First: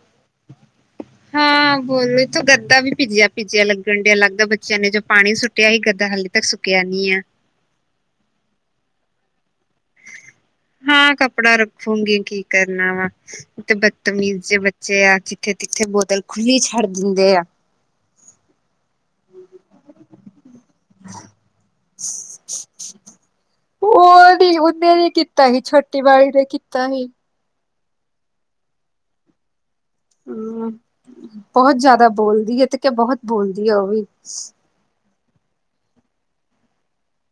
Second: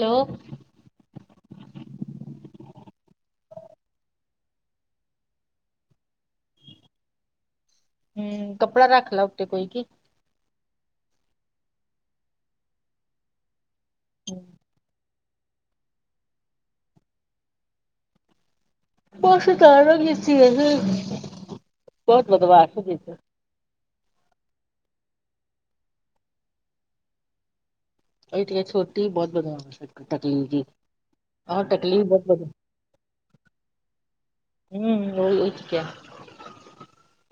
Hello. [inaudible] ਹਾਂ, ਬੋਲੋ ਤੋ ਗੱਦਾ ਵੀ ਭੀਜਿਆ-ਭੀਜਿਆ ਲੱਗਣ ਡਿਆ ਲੱਗਦਾ ਬੱਚਿਆਂ ਨੇ ਜੋਂ ਪਾਣੀ ਸੁੱਟ ਤੇ ਐਹੀ ਗੱਦਾ ਹਾਲੇ ਤੱਕ ਸੁੱਕਿਆ ਨੀ ਐ। ਹੁੰ, ਕੱਪੜਾ ਰੱਖ ਲੈ ਉੱਤੇ ਕੋਈ ਕੀ ਹਾਂ, ਕੱਪੜਾ ਰਖੂੰਗੀ ਕੀ ਕਰਨਾ ਵਾ ਤੇ ਬਤਮੀਜ਼ ਜੇ ਬੱਚੇ ਬੱਚੇ ਆ ਕਿੱਥੇ-ਕਿੱਥੇ ਬੋਤਲ ਖੁੱਲੀ ਛੱਡ ਦਿੰਦੇ ਆ [unintelligible] ਬੋਤ ਬਦਮਾਸ਼ ਹੋ ਗਏ। ਓਹ ਨੀ ਓਹਨੇ ਨੀ ਕੀਤਾ ਸੀ ਛੋਟੀ ਵਾਲੀ ਨੇ ਕੀਤਾ ਸੀ। ਓਹੀਂ ਤੇ ਐ ਛੋਟੀ ਵੀ ਬਹੋਤ ਬਦਮਾਸ ਏ, ਟਕਲੀ ਜੀ, ਹੂੰ ਆਹਾ ਬਹੁਤ ਟਕਲੀ ਵੀ ਜ਼ਿਆਦਾ ਬਹੋਤ ਬਦਮਾਸ਼ ਬੋਲਦੀ ਹੈ ਤੇ ਬਹੋਤ ਬੋਲਦੀ ਐ ਓਹ ਵੀ ਹੰ, ਓਈ-ਓਈ ਕਿਹਾ,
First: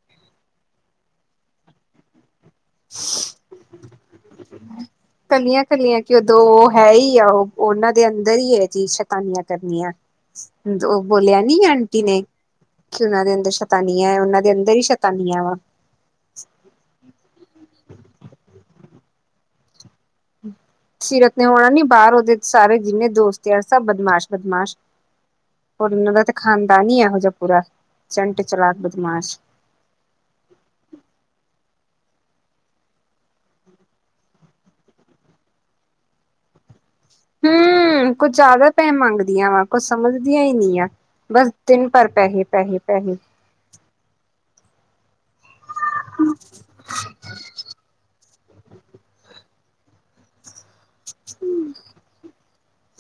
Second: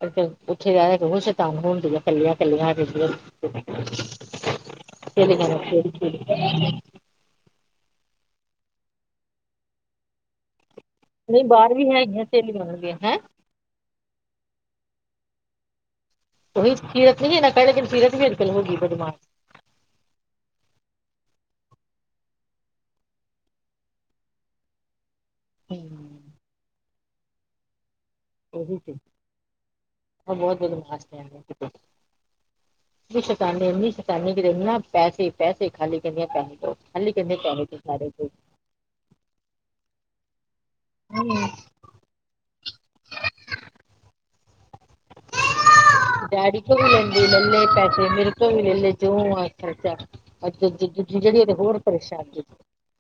[unintelligible] ਸ਼ੈਤਾਨ ਹੋਣ ਡਈ ਐ ਕੱਲੀਆਂ ਕੱਲੀਆਂ [unintelligible] ਸਈ ਆ ਓਹ ਓਹਨਾਂ ਦੇ ਅੰਦਰ ਈ ਐ ਏਹ ਚੀਜ, ਸ਼ਤਾਨੀਆਂ ਕਰਨੀਆਂ। ਓਹ ਬੋਲਿਆ ਨਹੀਂ ਨੀ ਬਾਹਰ ਵੀ ਆਂਟੀ ਨੇ ਹੈਗੀਆਂ ਸਹੇਲੀਆਂ ਉਹਨਾਂ ਦੀਆਂ ਕਿ ਹੈਂ ਓਹਨਾਂ ਦੇ ਅੰਦਰ ਸ਼ ਸ਼ਤਾਨਿਆਂ ਓਹਨਾਂ ਦੇ ਅੰਦਰ ਈ ਸ਼ਤਾਨੀਆਂ ਵ ਓਹੀ ਸੀਰਤ ਨਈ ਹੈ ਨਾ ਪਹਿਲੇ ਦਿਨ ਸੀਰਤ ਵੀ ਅੱਜਕਲ ਹੋ ਗਈ ਆ ਬਦਮਾਸ਼ ਸੀਰਤ ਨੇ ਹੋਨਾ ਨੀ, ਬਾਹਰ ਓਹਦੇ ਸਾਰੇ ਜਿੰਨੇ ਦੋਸਤ ਆ ਸਭ ਬਦਮਾਸ਼-ਬਦਮਾਸ਼ ਹੂੰ ਹੋਰ ਓਹਨਾਂ ਦਾ ਤੇ ਖਾਨਦਾਨ ਹੀ ਐਹੋ ਜਿਹਾ ਪੂਰਾ- ਚੰਟ, ਚਲਾਕ, ਬਦਮਾਸ਼। ਓਹ ਬੋਤ ਬਦਮਾਸ਼ ਨੇ ਐਵੇਂ ਪੇ ਕਈਏ ਨੀ ਸ਼ਤਾਨੀ ਇੰਨੀ ਸ਼ਤਾਨੀ ਕਿ ਇਨਾ ਪੈਸੇ ਪੈਸੇ ਖਾਲੀ ਕਹਨੇ ਪੈਸੇ ਦੋ ਖਾਲੀ ਕਹਿੰਦੇ ਪੈਸੇ ਦੋ ਸਾਰੇ ਹੁੰ, ਕੋਈ ਕੁਝ ਜ਼ਿਆਦਾ ਟੈਮ ਵੰਡਦੀਆਂ, ਕੁਝ ਸਮਝਦੀਆਂ ਹੀ ਨਹੀਂ ਆ। ਬਸ ਦਿਨ ਭਰ ਪੈਹੇ-ਪੈਹੇ-ਪੈਹੇ। ਡੈਡੀ ਤੋ ਵੀ [unintelligible] ਲਲੇ ਪੈਸੇ, ਮੇਰੇ ਤੋਂ ਵੀ ਲੈਲੇ [unintelligible] [unintelligible] ਜੇਹੜੀ ਓਹ ਤੇ ਹੋਰ ਪਰੇਸ਼ਾਨ ਜੇ,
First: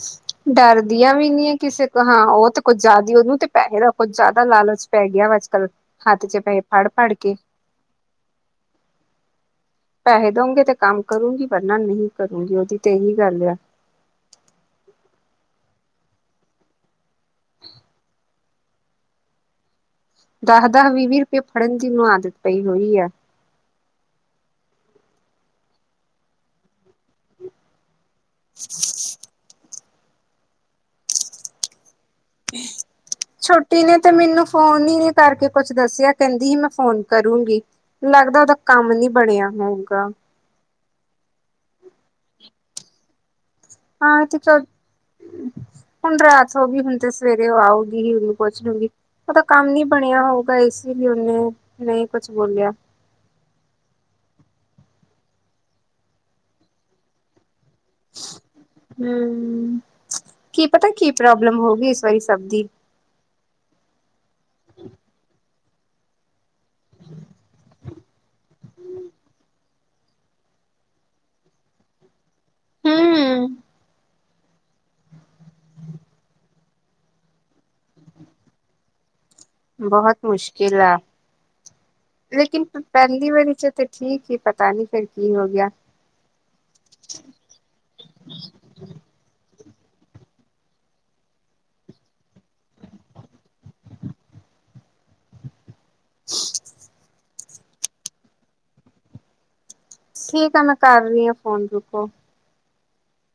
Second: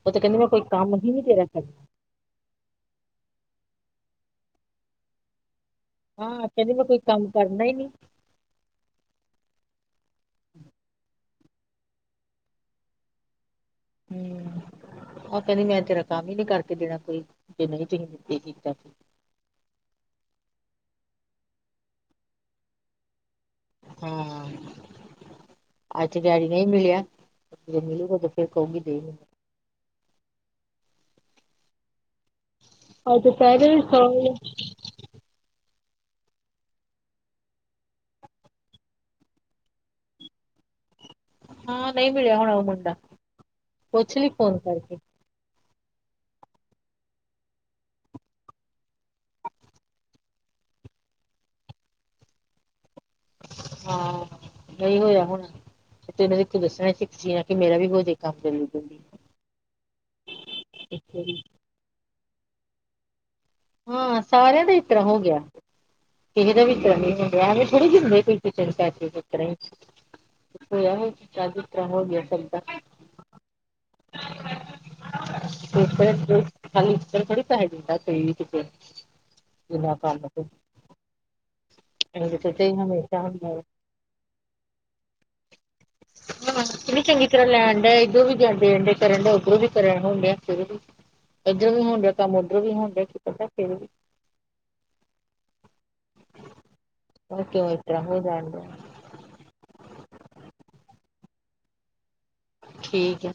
ਓਹ ਤੇ ਕਹਿੰਦੀ ਮੈਂ ਕੋਈ ਕੰਮ ਹੀ ਡਰਦੀਆਂ ਨਹੀਂ ਵੀ ਤੇਰਾ ਨੀ ਹੈ ਕਰਦੀ ਕਿਸੇ ਹਾਂ, ਓਹ ਤੇ ਕੁੱਝ ਜਿਆਦਾ ਹੀ ਓਹਨੂੰ ਤੇ ਪੈਹੇ ਦਾ ਕੁੱਝ ਜ਼ਿਆਦਾ ਲਾਲਚ ਪੈ ਗਿਆ ਵਾ ਅੱਜ-ਕੱਲ ਹੱਥ 'ਚ ਪੈਹੇ ਫ਼ੜ-ਫ਼ੜ ਕੇ ਨਈ-ਨਈ ਪੈਹੇ ਦੇਣਗੇ ਤੇ ਕੰਮ ਕਰੂੰਗੀ ਵਰਨਾ ਨਹੀਂ ਕਰੂੰਗੀ, ਓਹਦੀ ਤੇ ਐਹੀ ਗੱਲ ਆ ਹੂੰ, ਓਹ ਕਹਿੰਦੀ ਮੈਂ ਤੇਰਾ ਕੰਮ ਈ ਨਹੀਂ ਕਰਕੇ ਦੇਣਾ ਕੋਈ, ਜੇ ਮੈਨੂੰ [unintelligible] ਪੇ ਕੀਤਾ ਤੇ ਦਾਹ-ਦਾਹ, ਵੀਹ-ਵੀਹ ਰੁਪਏ ਫੜਨ ਦੀ ਉਹਨੂੰ ਆਦਤ ਪਈ ਹੋਈ ਐ। ਹਾਂ, ਅੱਜ ਡੈਡੀ ਨਹੀਂ ਮਿਲਿਆ, ਜਦੋਂ ਮਿਲੂਗਾ ਤੇ ਫਿਰ ਕਹੂਗੀ ਦੇ ਮੈਨੂੰ ਅੱਜ ਦੁਪਹਿਰੇ ਵੀ ਛੋਟੀ ਨੇ ਤੇ ਸੌ ਮੈਨੂੰ ਫੋਨ ਹੀ ਨੀ ਕਰਕੇ ਕੁਛ ਦੱਸਿਆ ਕਹਿੰਦੀ ਹੀ ਮੈਂ ਫੋਨ ਕਰੂੰਗੀ। ਲੱਗਦਾ ਉਹਦਾ ਕੰਮ ਨੀ ਬਣਿਆ, ਮੋਗਾ। ਹਾਂ ਨਹੀਂ ਮਿਲਿਆ ਹੁਣਾ ਉਹ ਮੁੰਡਾ। ਪੁੱਛ ਹਾਂ ਲਈ ਤੇ ਫੋਨ ਚਲ। ਕਰਕੇ ਹੁਣ ਰਾਤ ਹੋ ਗਈ, ਹੁਣ ਤੇ ਸਵੇਰੇ ਉਹ ਆਊਗੀ ਹੀ ਉਹਨੂੰ ਪੁੱਛ ਲੂੰਗੀ। ਓਹ ਦਾ ਕੰਮ ਨੀ ਬਣਿਆ ਹੋਊਗਾ ਇਸ ਲਈ ਉਹਨੇ ਨਹੀਂ ਕੁਛ ਬੋਲਿਆ। ਹਾਂ, ਨਹੀਂ ਹੋਇਆ ਹੋਣਾ ਨਈ ਤੇ ਮੈਨੂੰ ਇੱਥੇ ਦੱਸਣਾ ਸੀ ਜਿਵੇਂ ਕਿ ਮੇਰਾ ਵੀ ਬਹੁ ਹੁੰ, ਕੀ ਪਤਾ ਕੀ ਜਲਦੀ ਪ੍ਰੋਬਲਮ ਹੋ ਗਈ ਇਸ ਵਾਰੀ ਸਭ ਦੀ। ਹਾਂ ਸਾਰਿਆਂ ਦਾ ਐਹ ਤਰ੍ਹਾਂ ਹੋ ਗਿਆ, ਕਿਸੇ ਦਾ ਵੀ ਐਹ ਤਰਾਂ ਨੀ ਹੋਣ ਦਿਆ ਥੋੜੇ ਹੁੰਦੇ ਕੋਈ- ਕੋਈ ਪੈਸੇ ਐ ਤਰ੍ਹਾਂ ਹੀ, ਐਹ ਤਰ੍ਹਾਂ ਹੋ ਗਿਆ ਸ ਅੱਛਾ ਹੂੰ ਕੋਈ ਐ ਤਰਾਂ ਕੋਈ ਖਾਲੀ ਇਸ ਤਰਾਂ ਥੋੜਾ ਪੈਸੇ ਦਿੰਦਾ ਕੋਈ ਤੇ। ਬਹੁਤ ਮੁਸ਼ਕਿਲ ਐ। ਇਹਦੇ ਚ ਲੇਕਿਨ ਤੇ ਹਮੇਸ਼ਾ ਪਹਿਲੀ ਹੁੰਦਾ ਵਰੀ ਵਾ 'ਚ ਤਾਂ ਠੀਕ ਏ, ਪਤਾ ਨਹੀਂ ਫੇਰ ਕੀ ਹੋ ਗਿਆ। ਕਿੰਨੀ ਚੰਗੀ ਤਰ੍ਹਾਂ ਲੈਂਡ ਦੇ, ਇਧਰੋਂ ਵੀ ਦੇਣ ਕਰਨ ਡੇ, ਉੱਧਰੋਂ ਵੀ ਕਰਨ ਹੋਣਦੇ ਆ ਫੇਰ ਵੀ ਇੱਧਰ ਵੀ ਹੋਣ ਡਿਆ ਕੰਮ, ਉੱਧਰੋਂ ਵੀ ਹੋਣ ਡਿਆ ਕੀ ਪਤਾ ਕਰ [inaudible] ਉਹ ਕਿਉਂ ਇਸ ਤਰ੍ਹਾਂ ਹੋ ਜਾਣ ਦਿਆ। ਸੀਕ ਆ, ਮੈਂ ਕਰ ਰਹੀ ਆਂ ਫੋਨ ਰੁਕੋ। ਠੀਕ ਐ।